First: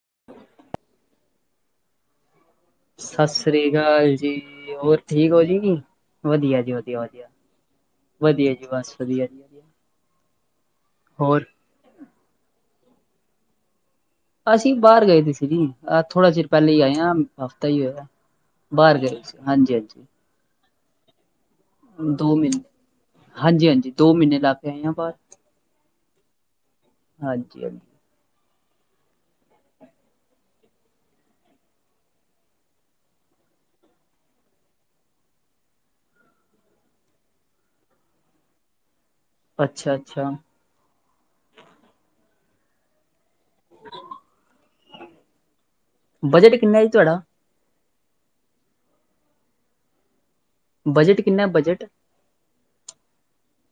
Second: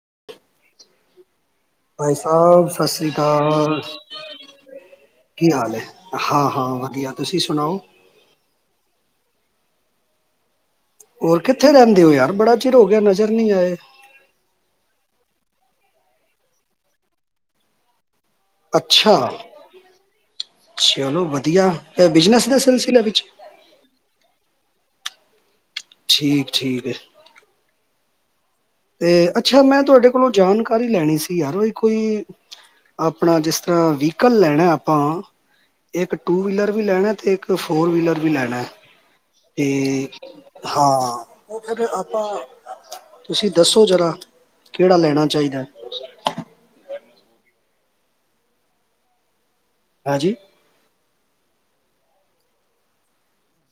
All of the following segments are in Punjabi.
[inaudible] [inaudible] ਸਾ ਸਤਿ ਸ਼੍ਰੀ ਸ੍ਰੀ ਅਕਾਲ ਜੀ, ਹੋਰ ਠੀਕ ਹੋ ਕੀ ਹਾਲ ਜੀ? ਏ ਵਧੀਆ ਹਾਂ-ਹਾਂ ਜੀ ਵਧੀਆ ਤੁਸੀਂ ਸੁਣਾਓ? ਵਧੀਆ ਜੀ ਬਸ ਵਧੀਆ ਹੋਰ ਕਿੱਥੇ ਰਹਿੰਦੇ ਹੋ ਯਾਰ ਬੜਾ ਚਿਰ ਹੋ ਗਿਆ ਨਜ਼ਰ ਨਹੀ ਆਏ। ਅਸੀਂ ਬਾਹਰ ਗਏ ਦੇ ਸੀ ਜੀ ਆ ਥੋੜਾ ਚਿਰ ਪਹਿਲੇ ਆਏ ਹਫ਼ਤਾ ਹੀ ਹੋਇਆ। ਬਾਹਰ ਗਏ ਅੱਛਾ ਸੀ। ਹਾਂਜੀ- ਹਾਂਜੀ ਚਲੋ ਵਧੀ ਦੋ ਮੀਨੇ ਹਾਂਜੀ- ਹਾਂਜੀ ਦੋ ਮੀਨੇ ਲਾ ਕੇ ਆਈ ਆ ਬਾਰ। ਠੀਕ। ਠੀਕ ਹੈ ਹਾਂਜੀ ਹਾਂਜੀ। ਤੇ ਅੱਛਾ, ਮੈਂ ਤੁਵਾਡੇ ਕੋਲੋਂ ਜਾਣਕਾਰੀ ਲੈਣੀ ਸੀ ਯਾਰ ਔਏ ਕੋਈ ਆਪਣਾ ਜਿਸ ਤਰ੍ਹਾਂ ਵੀਕਲ ਲੈਣੈ ਆਪਾਂ ਇੱਕ ਟੂ ਵੀਲਰ ਵੀ ਲੈਣੈ ਤੇ ਇੱਕ ਫੋਰ ਵੀਲਰ ਵੀ ਲੈਣੈ। ਤੇ ਅੱਛਾ, ਅੱਛਾ ਹਾਂ। ਔ ਫੇਰ ਆਪਾਂ ਤੁਸੀਂ ਦੱਸੋ ਜ਼ਰਾ ਕੇੜਾ ਲੈਣਾ ਚਾਈਦੈ। ਬਜਟ ਕਿੰਨਾ ਜੀ ਤੁਹਾਡਾ? ਹਾਜੀ। ਬਜਟ ਕਿੰਨਾ ਬਜਟ?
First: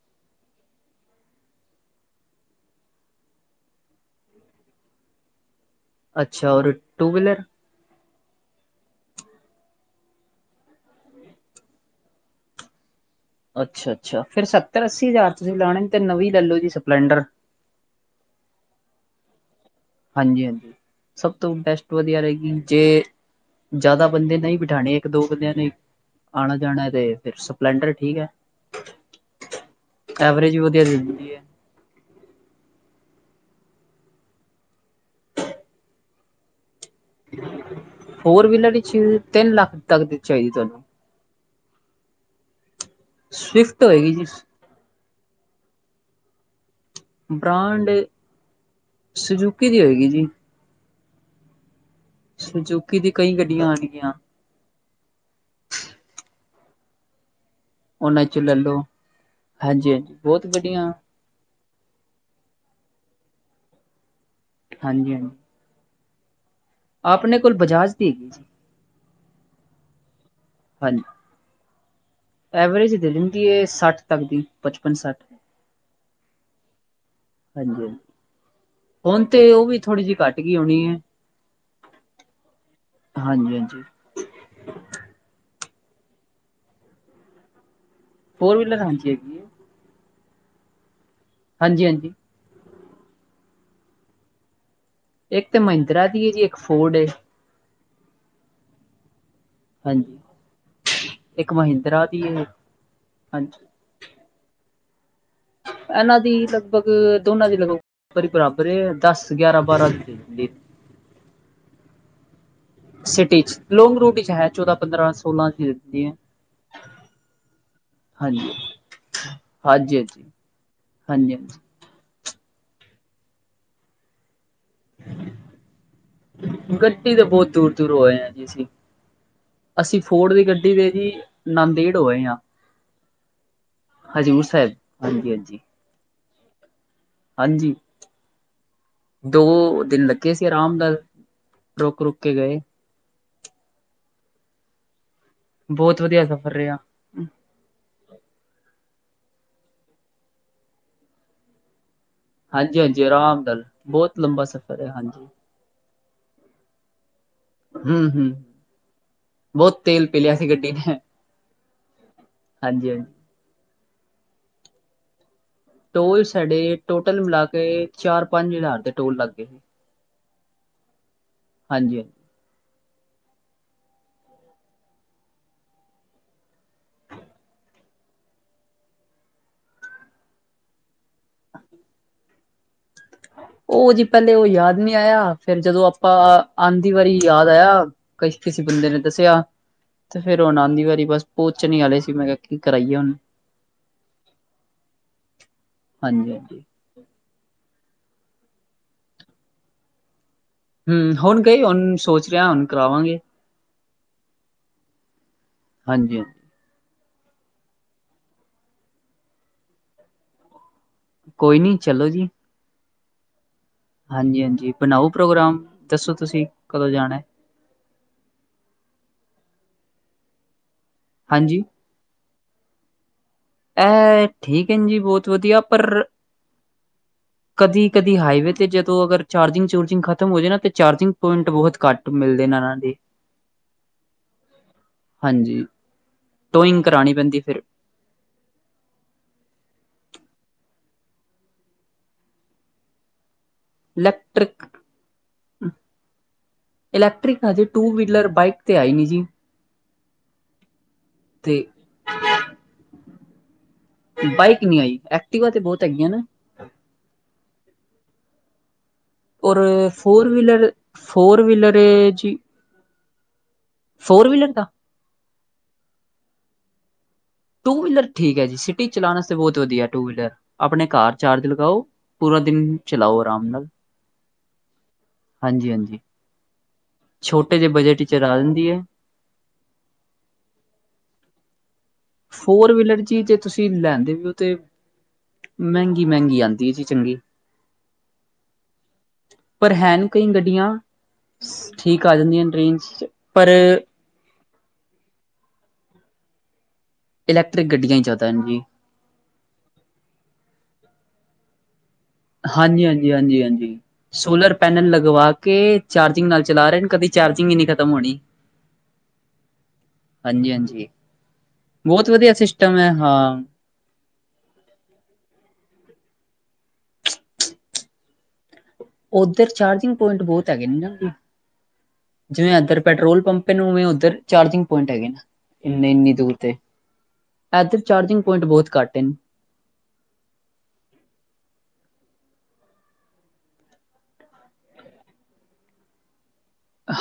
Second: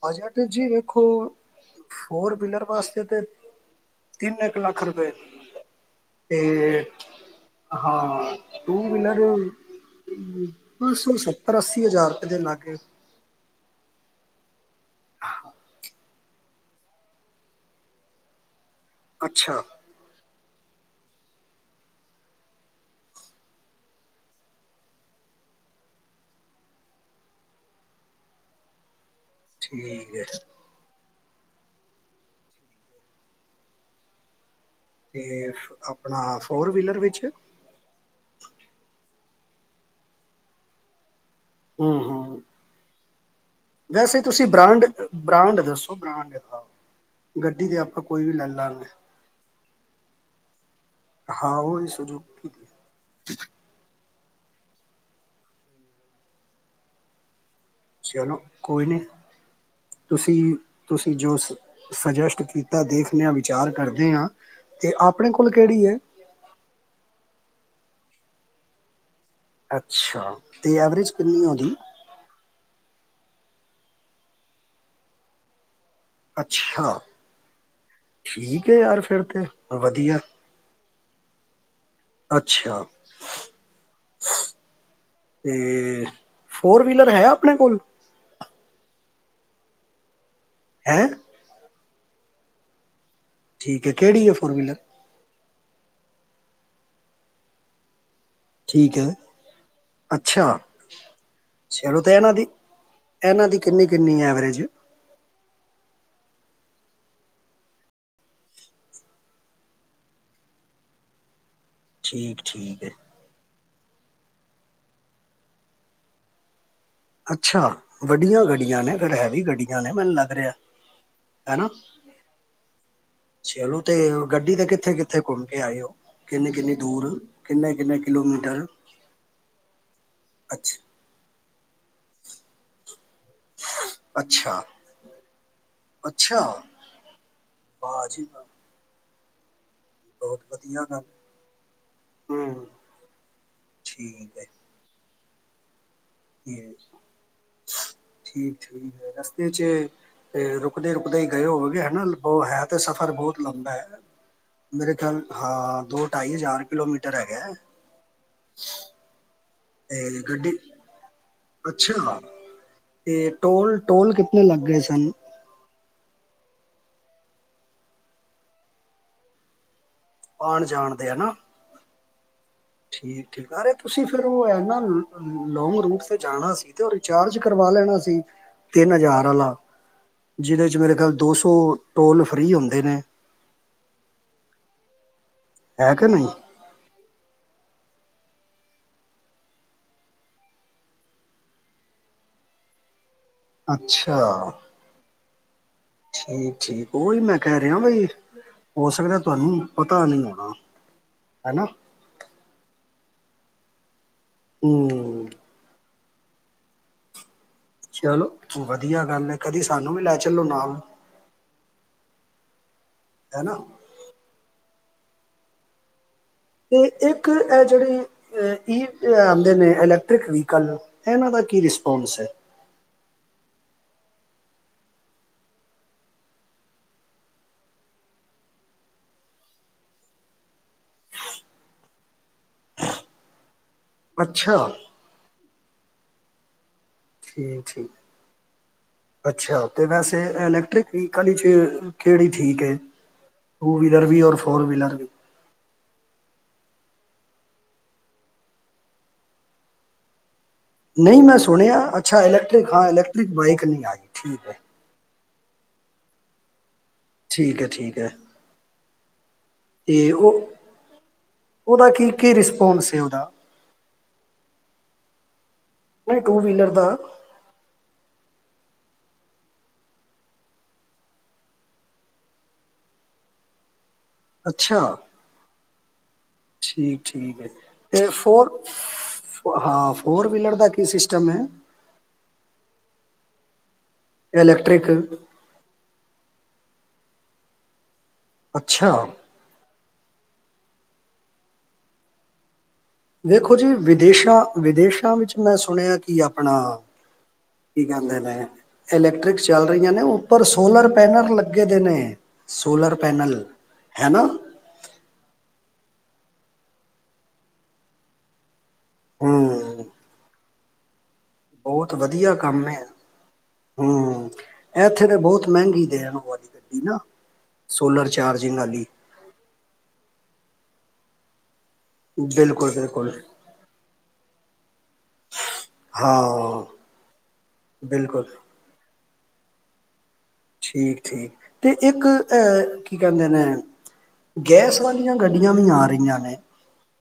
ਬਜਟ ਜੀ ਵੇਖੋ ਫੋਰ ਵੀਲਰ ਵਾਸਤੇ ਤੇ ਤਿੰਨ ਏਕ ਲੱਖ ਰੁਪਏ। ਤੇ ਅੱਛਾ ਔਰ ਟੂ ਵੀਲਰ? ਹਾਂ ਟੂ ਵੀਲਰ ਅ ਬਸ ਔ ਸੱਤਰ ਅੱਸੀ ਹਜ਼ਾਰ ਰੁਪੇ ਦੇ ਲਾਗੇ। ਅੱਛਾ ਅੱਛਾ, ਫੇਰ ਸਤ ਤਰ ਅੱਸੀ ਜ਼ਾਰ ਤੁਸੀਂ ਲੈਣੇ। ਤੇ ਨਵੀਂ ਲੈਲੋ ਜੀ ਸਪਲੈਂਡਰ। ਅੱਛਾ। ਹਾਂਜੀ ਹਾਂਜੀ, ਸਭ ਤੋਂ ਬੈਸਟ ਵਧੀਆ ਰਹੇਗੀ ਜੇ ਜੈਦਾ ਬੰਦੇ ਨਹੀਂ ਬਿਠਾਣੇ ਇੱਕ ਦੋ ਬੰਦਿਆਂ ਨੇ ਆਣੈ ਜਾਣੈ ਤੇ ਫੇਰ ਸਪਲੈਂਡਰ ਠੀਕ ਹੈ। ਠੀਕ ਹੈ ਐਵਰੇਜ ਵੀ ਵਧੀਆ ਦੇਦ ਕੀ ਐ? ਤੇ ਅਪਣਾ ਫੋਰ ਵੀਲਰ ਵਿੱਚ ਫੋਰ ਵੀਲਰ ਈਚ ਤਿੰਨ ਲੱਖ ਤੱਕ ਦੀ ਚਾਹੀਦੀ ਤੁਹਾਨੂੰ। ਹੂੰ ਹੂੰ। ਸਵਿਫਟ ਹੋਏਗੀ ਵੈਸੇ ਜੀ। ਤੁਸੀਂ ਬ੍ਰਾਂਡ ਬ੍ਰਾਂਡ ਦੱਸੋ ਬ੍ਰਾਂਡ ਲਾਓ। ਗੱਡੀ ਤੇ ਆਪਾਂ ਕੋਈ ਵੀ ਲੈ ਲਾਂਗੇ। ਕੀ ਦੀ ਹੋਏਗੀ ਜੀ। ਹਾਂ ਔਹੀ। ਸਜੂਕੀ ਦੀ ਕਈ ਗੱਡੀਆਂ ਆਣਗੀਆਂ। ਉਹਨਾਂ ਚਲੋ ਚੋਂ ਲੈ ਲਓ ਕੋਈ ਨੀ, ਹਾਂਜੀ ਹਾਂਜੀ ਬਹੁਤ ਤੁਸੀਂ ਗੱਡੀਆਂ ਤੁਸੀਂ ਜੋ ਸ ਸਜੈਸਟ ਕੀਤ ਤਾ ਦੇਖਣੇ ਆਂ ਵਿਚਾਰ ਕਰਦੇ ਆਂ। ਤੇ ਹਾਂਜੀ ਆਪਣੇ ਹਾਂਜੀ। ਕੋਲ ਕੇੜੀ ਏ? ਆਪਣੇ ਕੋਲ ਬਜਾਜ ਦੀ ਹੈਗੀ ਏ ਜੀ। ਅੱਛਾ, ਤੇ ਹਾਂਜੀ। ਐਵਰੇਜ ਕਿੰਨੀ ਏ ਔਦੀ? ਐਵਰੇਜ ਦੇ ਦਿੰਦੀ ਏ ਸੱਠ ਤੱਕ ਦੀ ਪਚਪਨ ਸੱਠ। ਅੱਛਾ ਹਾਂਜੀ ਹਾਂਜੀ, ਠੀਕ ਹੈ ਯਾਰ ਫਿਰ ਹੁਣ ਤੇ ਔ ਵੀ ਥੋੜ੍ਹੀ ਜੀ ਵਧੀਆ ਘੱਟ ਗੀ ਹੋਣੀ ਏ, ਅੱਛਾ ਹਾਂਜੀ ਹਾਂਜੀ। ਤੇ ਫੋਰ ਵੀਲਰ ਹੈ ਆਪਣੇ ਕੋਲ ਫੋਰ ਵੀਲਰ ਹਾਂਜੀ ਹੈਗੀ ਹੈ। ਹੈਂ‌ ਹਾਂਜੀ ਹਾਂਜੀ। ਠੀਕ ਹੈ ਕਿਹੜੀ ਹੈ ਫੋਰਵਲਰ। ਇੱਕ ਤੇ ਮਹਿੰਦਰਾ ਦੀ ਇਹ ਜੀ ਇੱਕ ਫੋਰਡ ਏ। ਠੀਕ ਹੈ। ਹਾਂਜੀ ਅੱਛਾ ਇੱਕ ਚਲੋ ਮਹਿੰਦਰਾ ਤੇ ਇਹਨਾਂ ਹੈ ਦੀ ਇਹਨਾਂ ਦੀ ਹਾਂਜੀ ਕਿੰਨੀ ਕਿੰਨੀ ਐਵਰੇਜ ਇਹਨਾਂ ਦੀ ਲਗਭਗ ਦੋਨਾਂ ਦੀ ਬਰ ਹੀ ਬਰਾਬਰ ਦਸ ਗਿਆਰਾਂ ਬਾਰਾਂਦੀ ਠੀਕ। ਠੀਕ ਹੈ ਸਿਟੀ ਚ ਲੌਂਗ ਰੂਟ ਵਿੱਚ ਹੈ ਚੌਦਾਂ ਪੰਦਰਾਂ ਸੋਲਾਂ ਚ ਦਿੰਦੀ ਹੈ। ਅੱਛਾ ਹਾਂਜੀ ਵੱਡੀਆਂ ਗੱਡੀਆਂ ਨੇ ਫਿਰ ਹੈਵੀ ਗੱਡੀਆਂ ਨੇ ਹਾਂਜੀ ਮੈਨੂੰ ਹਾਂਜੀ ਲੱਗ ਰਿਹਾ ਹਾਂਜੀ ਹਨਾ ਹਾਂਜੀ ਚਲੋ ਤੇ ਗੱਡੀ ਤੇ ਕਿੱਥੇ ਕਿੱਥੇ ਘੁੰਮ ਕੇ ਆਏ ਹੋ ਕਿੰਨੇ ਕਿੰਨੇ ਦੂਰ ਗੱਡੀ ਤਾਂ ਬਹੁਤ ਦੂਰ ਕਿੰਨੇ ਦੂਰ ਕਿੰਨੇ ਹੋਏ ਜੀ ਕਿਲੋਮੀਟਰ ਅਸੀਂ ਅਸੀਂ ਫੋਰਡ ਦੀ ਗੱਡੀ ਅੱਛਾ ਦੇ ਜੀ ਨਦੇੜ ਹੋ ਆਏ ਆ। ਹਾਂਜੀ ਹਜੂਰ ਸਾਹਿਬ ਹਾਂਜੀ ਹਾਂਜੀ। ਅਛਾ ਹਾਂਜੀ ਵਾਹ ਜੀ ਵਾਹ ਦੋ ਦਿਨ ਲੱਗੇ ਬਹੁਤ ਸੀ ਆਰਾਮ ਵਧੀਆ ਨਾਲ ਗੱਲ ਰੁਕ ਰੁਕ ਕੇ ਗਏ। ਹੂੰ ਠੀਕ ਹੈ। ਬਹੁਤ ਵਧੀਆ ਸਫ਼ਰ ਰਿਹਾ। ਠੀਕ ਠੀਕ। ਰਸਤੇ ਚ ਰੁਕਦੇ ਰੁਕਦੇ ਗਏ ਹੋ ਗ ਹਨਾ ਉਹ ਹੈ ਤੇ ਹਾਂਜੀ-ਹਾਂਜੀ ਸਫ਼ਰ ਬਹੁਤ ਆਰਾਮ ਨਾਲ ਲੰਬਾ ਹੈ ਬਹੁਤ ਲੰਬਾ ਸਫ਼ਰ ਹੈ ਮੇਰੇ ਖਿਆਲ ਹਾਂਜੀ। ਹਾਂ ਦੋ ਢਾਈ ਹਜ਼ਾਰ ਕਿਲੋਮੀਟਰ ਹੈਂਗਾ। ਹੂੰ-ਹੂੰ। ਬਹੁਤ ਤੇਲ ਇਹ ਪੀ ਲਿਆ ਸੀ ਗੱਡੀ ਨੇ ਅੱਛਾ ਹਾਂਜੀ-ਹਾਂਜੀ। ਇਹ ਟੋਲ ਟੋਲ ਕਿਤਨੇ ਲੱਗ ਗਏ ਸਨ। ਟੋਲ ਸਾਡੇ ਟੋਟਲ ਮਿਲਾ ਕੇ ਚਾਰ ਪੰਜ ਹਜ਼ਾਰ ਦੇ ਟੋਲ ਲੱਗ ਗਏ ਸੀ। ਆਉਣ ਜਾਣਦੇ ਹਨਾ। ਹਾਂਜੀ ਹਾਂਜੀ। ਠੀਕ ਠੀਕ ਅਰੇ ਤੁਸੀਂ ਫਿਰ ਉਹ ਇਨਾ ਲੋਂਂਗ ਰੂਟ ਤੇ ਜਾਣਾ ਸੀ ਤੇ ਉਹ ਰਿਚਾਰਜ ਕਰਵਾ ਲੈਣਾ ਸੀ ਤਿੰਨ ਹਜ਼ਾਰ ਵਾਲਾ ਜਿਹਦੇ ਚ ਮੇਰੇ ਖਿਆਲ ਦੋ ਸੌ ਟੋਲ ਫਰੀ ਹੁੰਦੇ ਨੇ। ਉਹ ਜੀ ਪਹਿਲੇ ਉਹ ਯਾਦ ਨਹੀਂ ਆਇਆ ਫੇਰ ਜਦੋਂ ਹੈ ਕਿ ਆਪਾਂ ਨਹੀਂ ਆਂਦੀ ਵਾਰੀ ਯਾਦ ਆਇਆ ਕਛ ਕਿਸੇ ਬੰਦੇ ਨੇ ਦੱਸਿਆ ਤੇ ਫੇਰ ਉਹ ਆ ਦੀ ਵਾਰੀ ਬਸ ਪੱਚ ਨਹੀਂ ਆੇ ਸੀ ਮੈਂ ਕਿਹਾ ਕੀ ਕਰਾਈਏ ਹੁਣ ਅੱਛਾ ਠੀਕ ਹਾਂਜੀ-ਹਾਂਜੀ। ਠੀਕ ਹੀ ਮੈਂ ਕਹਿ ਰਿਹਾ ਬਈ ਹੋ ਸਕਦਾ ਤੁਹਾਨੂੰ ਪਤਾ ਨੀ, ਹੂੰ ਹੁਣ ਗਈ ਹੁਣ ਸੋਚ ਰਿਹਾ ਹੁਣ ਕਰਾਵਾਂਗੇ। ਹੂੰ, ਹਾਂਜੀ-ਹਾਂਜੀ, ਚਲੋ ਵਧੀਆ ਗੱਲ ਹੈ ਕਦੀ ਸਾਨੂੰ ਵੀ ਲੈ ਚੱਲੋ ਨਾਲ, ਕੋਈ ਨੀ ਚਲੋ ਜੀ, ਹਨਾ, ਹਾਂਜੀ-ਹਾਂਜੀ, ਬਣਾਓ ਪ੍ਰੋਗਰਾਮ ਦੱਸੋ? ਤੁਸੀਂ ਤੇ ਕਦੋਂ ਜਾਣਾ ਇੱਕ ਹੈ ਜਿਹੜੀ, ਅ ਅਨ ਇਲਕਟ੍ਰਿਕ ਵਲ ਇਹਨਾਂ ਦਾ ਕੀ ਹਾਂਜੀ, ਰਿਸਪੋਂਸ ਹੈ, ਇਹ ਠੀਕ ਹੈ ਜੀ ਬਹੁਤ ਵਧੀਆ ਪਰ ਕਦੀ ਕਦੀ ਹਾਈਵੇ ਤੇ ਜਦੋਂ ਅਗਰ ਚਾਰਜਿੰਗ ਚੂਰਜਿੰਗ ਖਤਮ ਹੋ ਜਾਏ ਨਾ ਤਾਂ ਚਾਰਜਿੰਗ ਪੁਆਇੰਟ ਬਹੁਤ ਘੱਟ ਮਿਲਦੇ ਨੇ ਇਹਨਾਂ ਦੇ, ਅੱਛਾ, ਹਾਂਜੀ, ਟੋਇੰਗ ਕਰਾਣੀ ਪੈਂਦੀ ਫਿਰ, ਠੀਕ ਠੀਕ ਅੱਛਾ ਤੇ ਵੈਸੇ ਇਲੈਕਟ੍ਰਿਕ ਵਹੀਕਲੀ ਚ ਕਿਹੜੀ ਠੀਕ ਐ? ਟੂ ਵੀਲਰ ਵੀ ਔਰ ਫੋਰ ਇਲੈਕਟ੍ਰਿਕ ਵੀਲਰ ਵੀ? ਇਲੈਕਟ੍ਰਿਕ ਹਜੇ ਟੂ ਵੀਲਰ ਬਾਈਕ ਤੇ ਆਈ ਨੀ ਜੀ, ਨਹੀਂ ਮੈਂ ਤੇ ਸੁਣਿਆ ਅੱਛਾ ਇਲੈਕਟ੍ਰਿਕ ਹਾਂ ਇਲੈਕਟ੍ਰਿਕ ਬਾਈਕ ਨਹੀਂ ਆਈ ਠੀਕ ਹੈ। ਐਕਟੀਵਾ ਬਹੁਤ ਹੈਗੀਆਂ ਨੇ, ਠੀਕ ਹੈ ਠੀਕ ਹੈ, ਉਹ ਤੇ ਫੋਰ ਉਹ ਵਲਰ ਫੋਰ ਵੀਲਰ ਉਹਦਾ ਕੀ ਕੀ ਜੀ, ਰਿਸਪੋਂਸ ਹੈ ਉਹਦਾ ਫੋਰ ਵੀਲਰ ਦਾ? ਨਹੀਂ ਟੂ ਵੀਲਰ ਦਾ, ਟੂ ਵੀਲਰ ਠੀਕ ਹੈ ਜੀ ਸਿਟੀ ਚਲਾਣਾ ਤੇ ਬਹੁਤ ਵਧੀਆ ਟੂ ਵੀਲਰ ਆਪਣੇ ਕਾਰ ਚਾਰਜ ਲਗਾਓ ਪੂਰਾ ਦਿਨ ਚਲਾਓ ਆਰਾਮ ਨਾਲ, ਅੱਛਾ, ਹਾਂਜੀ-ਹਾਂਜੀ, ਠੀਕ-ਠੀਕ, ਹੈ ਤੇ 'ਚ ਚਲਾ ਫੋਰ ਦਿੰਦੀ ਹੈ ਹਾਂ ਫੋਰ ਵੀਲਰ ਦਾ ਕੀ ਸਿਸਟਮ ਹੈ। ਫੋਰ ਵੀਲਰ ਜੀ ਜੇ ਤੁਸੀਂ ਲੈਂਦੇ ਵੀ ਹੋ ਤੇ ਇਲੈਕਟ੍ਰਿਕ ਮਹਿੰਗੀ ਮਹਿੰਗੀ ਆਦੀ ਹੈ ਜੀ, ਚੰਗੀ, ਅੱਛਾ, ਹੈਨ ਕਈ ਗੱਡੀਆਂ ਠੀਕ ਆ ਜਾਂਦੀਆਂ ਟਰੇਨ, ਵੇਖੋ ਜੀ ਵਿਦੇਸ਼ਾਂ, ਵਿਦੇਸ਼ਾਂ ਵਿੱਚ ਮੈਂ ਸੁਣਿਆ ਕਿ ਆਪਣਾ, ਇਲੈਕਟ੍ਰਿਕ ਕੀ ਗੱਡੀਆਂ ਹੀ ਕਹਿੰਦੇ ਜ਼ਿਆਦਾ ਹਨ ਨੇ ਜੀ ਇਲੈਕਟ੍ਰਿਕਸ ਚੱਲ ਰਹੀਆਂ ਨੇ ਉੱਪਰ ਸੋਲਰ, ਪੈਨਲ ਲੱਗੇ ਦੇ ਨੇ, ਸੋਲਰ ਪੈਨਲ ਹਾਂਜੀ-ਹਾਂਜੀ-ਹਾਂਜੀ-ਹਾਂਜੀ, ਹੈ ਨਾ ਸੋਲਰ ਪੈਨਲ ਲਗਵਾ ਕੇ ਚਾਰਜਿੰਗ ਨਾਲ ਚਲਾ ਰੇ ਨੇ ਕਦੀ ਚਾਰਜਿੰਗ ਹੀ ਨੀ ਖਤਮ ਹੋਣੀ। ਹੂੰ। ਹਂਜੀ ਹਾਂਜੀ। ਬੌਤ ਬਹੁਤ ਵਧੀਆ ਕੰਮ ਏ। ਸਿਸਟਮ ਹੈ ਹਾਂ ਹੂੰ, ਐਥੇ ਤੇ ਬੌਤ ਮੈੰਗੀ ਦੇ ਆ। ਨਿਓ ਵਾਲੀ ਗੱਡੀ ਨਾ ਸੋਲਰ ਚਾਰਜ ਔਧਰ ਚਾਰਜਿੰਗ ਪੋਇੰਟ ਬੌਤ ਹੈਗੇ ਨੇ ਨਾ। ਜਿਵੇਂ ਬਿਲਕੁਲ ਐਧਰ ਬਿਲਕੁਲ ਪੈਟਰੋਲ ਪੰਪੇ ਨੇ ਉਵੇਂ ਔਧਰ ਚਾਰਜਿੰਗ ਪੌਇੰਟ ਹੈਗੇ ਨੇ, ਇੰਨੇ ਇੰਨੀ ਦੂਰ ਤੇ। ਹਾਂ ਐਧਰ ਚਾਰਜਿੰਗ ਬਿਲਕੁਲ ਪੌਇੰਟ ਬੌਤ ਘੱਟ ਏਨ। ਠੀਕ ਠੀਕ, ਤੇ ਇੱਕ ਅ ਕੀ ਕੈੰਦੇ ਨੇ ਗੈਸ ਵਾਲੀਆਂ ਗੱਡੀਆਂ ਵੀ ਆ ਰਈਆਂ ਨੇ।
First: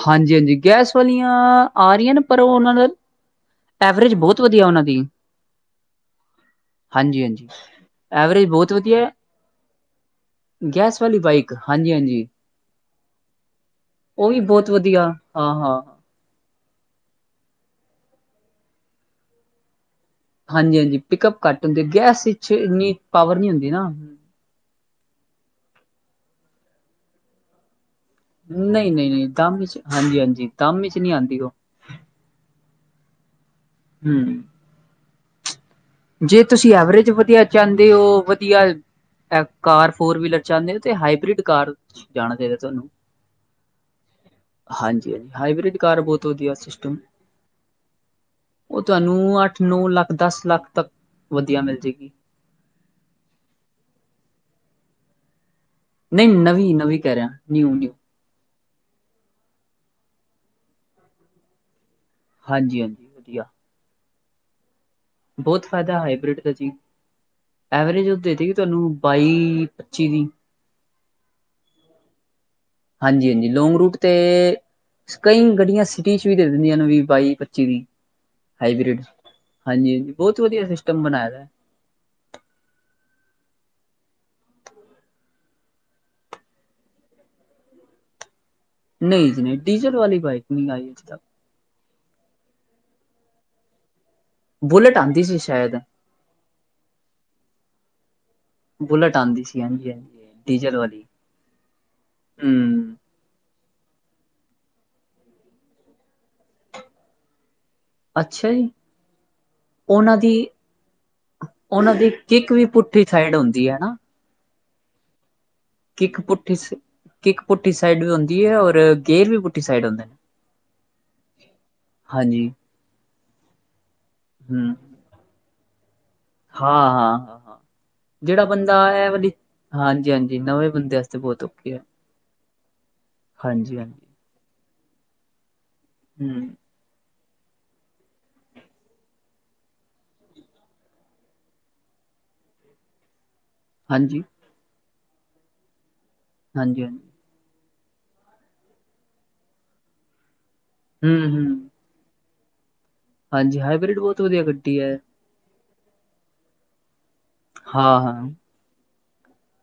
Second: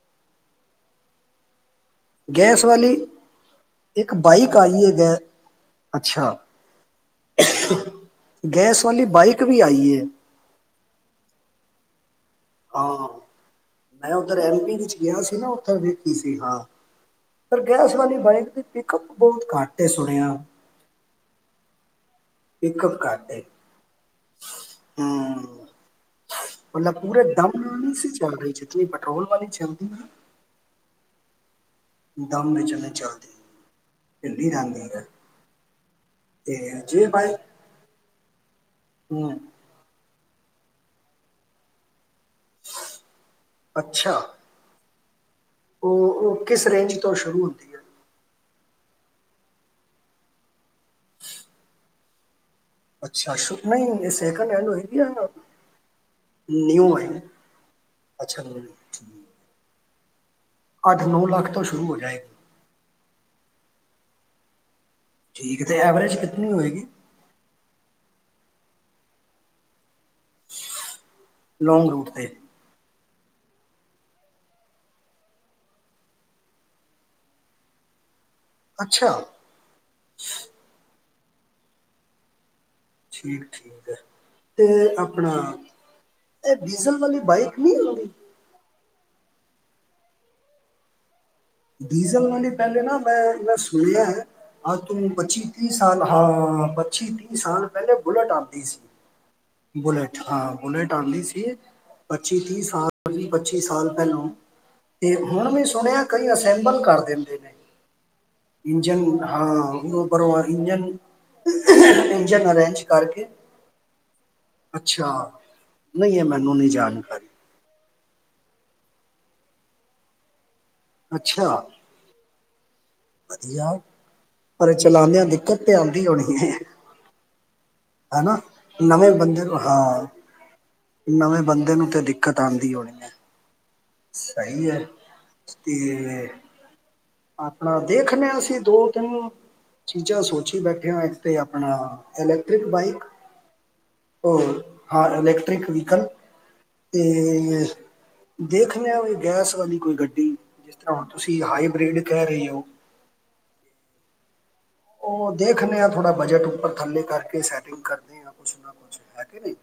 ਹਾਂਜੀ ਹਾਂਜੀ, ਗੈਸ ਵਾਲੀਆਂ‌। ਆ ਰਹੀਆਂ ਨੇ। ਪਰ, ਔ ਗੈਸ ਔਨਾਂ ਨਾਲ ਵਾਲੀ ਐਵਰੇਜ ਇੱਕ ਬੌਤ ਬਾਈਕ ਵਧੀਐ ਔਨਾਂ ਆਈ ਹੈ ਦੀ। ਗੈ ਅੱਛਾ ਹਾਂਜੀ ਹਾਂਜੀ, ਐਵਰੇਜ ਬੌਤ ਗੈਸ ਵਧੀਐ, ਵਾਲੀ ਬਾਈਕ ਵੀ ਆਈ ਹੈ ਗੈਸ ਵਾਲੀ ਬਾਈਕ ਹਾਂਜੀ ਹਾਂਜੀ। ਜੀ। ਹਾਂ, ਮੈਂ ਔਧਰ ਵੀ ਐਮ ਬਹੁਤ ਪੀ ਵਿੱਚ ਵਧੀਆ ਗਿਆ ਸੀ ਨਾ ਹਾਂ ਉਥੇ ਹਾਂ ਵੇਖੀ ਸੀ, ਹਾਂ। ਗੈਸ ਵਾਲੀ ਬਾਈਕ ਦੀ ਪਿਕਅਪ ਬੌਤ ਘੱਟ ਏ ਸੁਣਿਆ। ਹਾਂਜੀ ਹਾਂਜੀ ਪਿਕਅਪ ਘੱਟ ਹੁੰਦੀ ਏ, ਗੈਸ ਪਿਛੇ ਇੰਨੀ ਪਿਕਅਪ ਘੱਟ ਪਾਵਰ ਹੈ ਨੀ ਹੁੰਦੀ ਨਾ। ਹੂੰ, ਮਲਬ ਪੂਰੇ ਦਮ ਨਾਲ ਨੀ ਸੀ। ਚੱਲ ਰਹੀ ਜਿਤਨੀ ਨਹੀਂ ਨਹੀਂ ਪੈਟਰੋਲ ਨਹੀਂ, ਵਾਲੀ ਦਮ ਇਚ ਚੱਲਦੀ ਹੈ ਹਾਂਜੀ ਹਾਂਜੀ ਦਮ ਇਚ ਨੀ ਆਂਦੀ ਔ। ਦਮ ਇਚ ਨਈ ਚੱਲਦੀ। ਹਮ ਹਿਲੀ ਜਾਂਦੀ ਹੈ। ਜੇ ਤੁਸੀਂ ਤੇ ਜੇ ਐਵਰੇਜ ਬਾਈ ਵਧੀਆ ਚਾੰਦੇ ਔ, ਵਧੀਆ ਹੂੰ ਐ ਕਾਰ ਫੋਰ ਵੀਲਰ ਚਾੰਦੇ ਨੇ ਤੇ ਹਾਈਬ੍ਰਿਡ ਕਾਰ ਜਾਣਾ ਚਾਹੀਦੈ ਤੁਹਾਨੂੰ। ਹਾਂਜੀ। ਜੇ ਔ ਔ ਕਿਸ ਰੇਂਜ ਤੋਂ ਸ਼ੁਰੂ ਹੁੰਦੀ ਐ? ਔ ਤੁਹੈਨੂੰ ਅੱਠ ਨੌ ਲੱਖ ਦਸ ਲੱਖ ਤੱਕ। ਵਧੀਆ ਮਿਲ ਜਾਏਗੀ ਅੱਛਾ, ਸ਼ੁ ਨਹੀਂ ਸੈਕਲ ਹੈਂਡ ਹੋਏਗੀ ਯਾ ਨਹੀਂ ਨਵੀਂ ਨਵੀਂ ਕੈ ਰਿਆ, ਨਿਊ ਨਿਊ। [unintelligible] ਅੱਠ ਨੌ ਲੱਖ ਤੋਂ ਸ਼ੁਰੂ ਹੋ ਜੇ ਹਾਂਜੀ ਹਾਂਜੀ, ਵਧੀਆ। ਬੌਤ ਫੈਦਾ ਹਾਈਬ੍ਰਿਡ ਦਾ ਜੀ, ਐਵਰੇਜ ਔ ਦੇਦੇ ਗੀ ਤੁਹਾਨੂੰ ਬਾਈ ਪੱਚੀ ਦੀ ਲੌਂਗ ਰੂਟ ਤੇ, ਹਾਂਜੀ ਹਾਂਜੀ, ਲੋਂਂਗ ਰੂਟ ਤੇ ਕਈ ਗੱਡੀਆਂ ਸਿਟੀ ਚ ਵੀ ਦੇ ਦਿੰਦੀਆਂ ਨੇ ਵੀ ਬਾਈ ਪੱਚੀ ਦੀ ਹਾਈਬ੍ਰਿਡ ਹਾਂਜੀ ਹਾਂ ਬਹੁਤ ਵਧੀਆ ਸਿਸਟਮ ਬਣਾਇਆ। [unintelligible] ਠੀਕ ਐ ਠੀਕ ਐ, ਤੇ ਆਪਣਾ ਇਹ ਡੀਜ਼ਲ ਵਾਲੀ ਬਾਈਕ ਨੀ ਆਂਦੀ ਨਹੀਂ ਨਹੀਂ, ਡੀਜ਼ਲ ਵਾਲੀ ਬਾਈਕ ਨਹੀਂ ਆਈ ਜੀ, ਡੀਜ਼ਲ ਵਾਲੀ ਪਹਿਲੇ ਨਾ ਮੈਂ-ਮੈਂ ਸੁਣਿਆ ਐ। ਆਹ ਬੁਲੇਟ ਤੂੰ ਆਂਦੀ ਸੀ ਪੱਚੀ ਤੀਹ ਸ਼ਾਇਦ ਸਾਲ ਹਾਂ ਪੱਚੀ ਤੀਹ ਸਾਲ ਪਹਿਲੇ ਬੁਲੇਟ ਆਂਦੀ ਬੁਲੇਟ ਆਂਦੀ ਸੀ ਹਾਂਜੀ ਬੁਲੇਟ ਹਾਂਜੀ ਹਾਂ ਡੀਜ਼ਲ ਬੁਲੇਟ ਵਾਲੀ ਆਦੀ ਸੀ, ਪੱਚੀ ਤੀਹ ਸਾਲ ਹੂੰ ਵੀਹ ਪੱਚੀ ਸਾਲ ਪਹਿਲੋਂ ਤੇ ਹੁਣ ਵੀ ਸੁਣਿਆ। ਕਈ ਅਸੈਂਬਲ ਕਰ ਦਿੰਦੇ ਨੇ, ਅੱਛਾ ਜੀ ਇੰਜਣ ਹਾਂ ਉਹਨਾਂ ਪਰ ਦੀ ਇੰਜ ਉਹਨਾਂ ਦੀ ਇੰਜਣ ਕਿੱਕ ਵੀ ਅਰੇਂਜ ਪੁੱਠੀ ਕਰਕੇ। ਸਾਈਡ ਹੁੰਦੀ ਹੈ ਨਾ ਅੱਛਾ, ਨਹੀਂ ਕਿੱਕ ਇਹ ਪੁੱਠੀ ਮੈਨੂੰ ਨਹੀਂ ਸੀ ਜਾਣਕਾਰੀ ਕਿੱਕ ਪੁੱਠੀ ਸੀ। ਸਾਈਡ ਵੀ ਹੁੰਦੀ ਹੈ ਔਰ ਗੇਅਰ ਵੀ ਪੁੱਠੀ ਸਾਈਡ ਹੁੰਦੇ ਨੇ, ਅੱਛਾ, ਹਾਂਜੀ ਵਧੀਆ, ਹੂੰ ਅ ਚਲਾਉਂਦੇ ਆ ਦਿੱਕਤ [unintelligible] ਆਂਦੀ ਹੋਣੀ ਹਾਂ ਹਾਂ ਹਾਂ ਹਾਂ ਹਨਾ ਜਿਹੜਾ ਬੰਦਾ ਇਹ ਨਵੇਂ ਵਾਲੀ ਬੰਦੇ ਨੂੰ ਹਾਂ ਹਾਂਜੀ ਹਾਂਜੀ ਨਵੇਂ ਬੰਦੇ ਵਾਸਤੇ ਨਵੇਂ ਬਹੁਤ ਔਖੀ ਬੰਦੇ ਹੈ ਨੂੰ ਤੇ ਦਿੱਕਤ ਆਦੀ ਹੋਣੀ ਹੈ, ਹਾਂਜੀ ਹਾਂਜੀ ਸਹੀ ਹੈ। ਤੇ, ਅੱ ਹੂੰ ਆਪਣਾ ਦੇਖਦੇ ਹਾਂ ਅਸੀਂ ਦੋ ਤਿੰਨ ਚੀਜ਼ਾਂ ਸੋਚੀ ਬੈਠੇ ਆਂ ਇੱਕ ਤੇ ਆਪਣਾ ਇਲੈਕਟ੍ਰਿਕ ਬਾਈਕ ਹਾਂਜੀ ਹਾਂਜੀ ਹੋਰ, ਹਾਂ ਇਲੈਕਟ੍ਰਿਕ ਵਹੀਕਲ ਹਾਂਜੀ ਹੂੰ ਤੇ, ਦੇਖ ਲਿਆ ਵੀ ਗੈਸ ਵਾਲੀ ਕੋਈ ਗੱਡੀ ਜਿਸ ਤਰ੍ਹਾਂ ਹੁਣ ਤੁਸੀਂ ਹੂੰ ਹਾਈਬ੍ਰਿਡ ਕਹਿ ਰਹੇ [unintelligible] ਹਾਂਜੀ ਹਾਈਬ੍ਰਿਡ ਬਹੁਤ ਵਧੀਆ ਗੱ ਉਹ ਦੇਖ ਖਣੇ ਆ ਥੋੜਾ ਬਜਟ ਉੱਪਰ ਥੱਲੇ ਕਰਕੇ, ਸੈਟਿੰਗ ਕਰਦੇ ਹਾਂ-ਹਾਂ, ਆ ਕੁਛ ਨਾ ਕੁੱਛ ਨਹੀ,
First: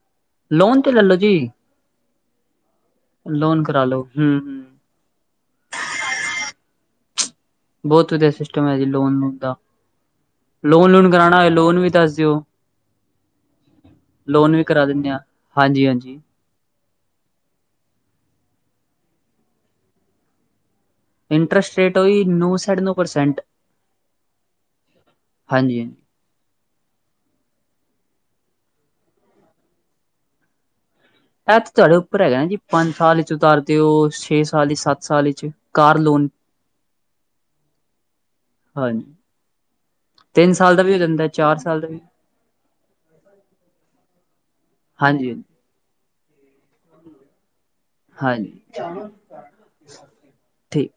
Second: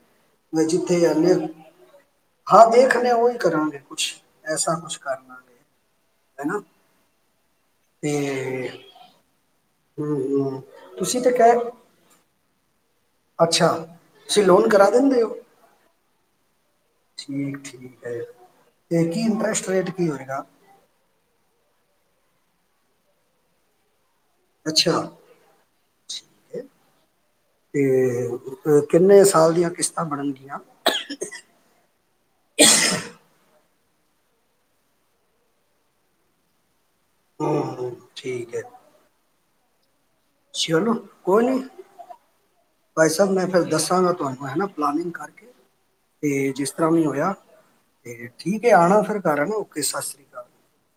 ਲੋਨ ਤੇ ਲੈਲੋ ਜੀ, ਹਾਂ ਦੇਖ ਉਹੀ ਲੋਨ ਕਰਾਂਗੇ ਕਰਾ ਲੋ ਕੁਛ ਹੂੰ-ਹੂੰ। ਐਸਾ ਕੁਛ ਕਰ ਲਾਂਗੇ ਹਨਾ ਬਹੁਤ ਵਧੀਆ ਸਿਸਟਮ ਹੈ ਜੀ ਲੋਨ ਦਾ ਹੂੰ ਹੂੰ ਲੋਨ ਲੂਨ ਤੁਸੀਂ ਤਾਂ ਕਰਾਉਣਾ ਹੋਏ ਕਹਿ ਲੋਨ ਵੀ ਦੱਸ ਦਿਓ ਅੱਛਾ ਲੋਨ ਵੀ ਕਰਾ ਦਿੰਦੇ ਆ ਹਾਂਜੀ ਹਾਂਜੀ ਠੀਕ ਠੀਕ ਹੈ ਤੇ ਕੀ ਇੰਟਰਸਟ ਰੇਟ ਕੀ ਹੋਏਗਾ ਇੰਟਰਸਟ ਰੇਟ ਹੋਈ ਨੌ ਸਾਠ ਨੌ ਪਰਸੈਂਟ ਅੱਛਾ ਠ ਤੇ ਅ ਕਿੰਨੇ ਸਾਲ ਦੀਆਂ ਕਿਸ਼ਤਾਂ ਬਣਨਗੀਆਂ ਇਹਥ ਤੁਹਾਡੇ ਉੱਪਰ ਹੈਗਾ ਨਾ ਜੀ ਪੰਜ ਸਾਲ ਚਤਾਰ ਤੇ ਉਹ ਛੇ ਸਾਲ ਸੱਤ ਸਾਲ ਵਿਚ ਕਾਰ ਲੋਨ ਹਮ ਹਮ ਠੀਕ ਹੈ ਹਾਂਜੀ, ਤਿੰਨ ਸਾਲ ਦਾ ਵੀ ਚਲੋ ਹੋ ਜਾਂਦਾ, ਕੋਈ ਚਾਰ ਨੀ ਸਾਲ ਦਾ ਵੀ ਭਾਈ ਸਾਹਿਬ ਮੈਂ ਫਿਰ ਦੱਸਾਂਗਾ ਤੁਹਾਨੂੰ ਹੈਾ ਪਲਾਨਿੰਗ ਹਾਂਜੀ-ਹਾਂਜੀ, ਕਰਕੇ ਤੇ ਜਿਸ ਹੋਇਆ ਤੇ ਹਾਂਜੀ ਹਾਂਜੀ ਠੀਕ ਆਣਾ ਫਿਰ ਕਰ ਨਾ ਓਕੇ ਸਤਿ ਸ੍ਰੀ ਅਕਾਲ ਠੀਕ।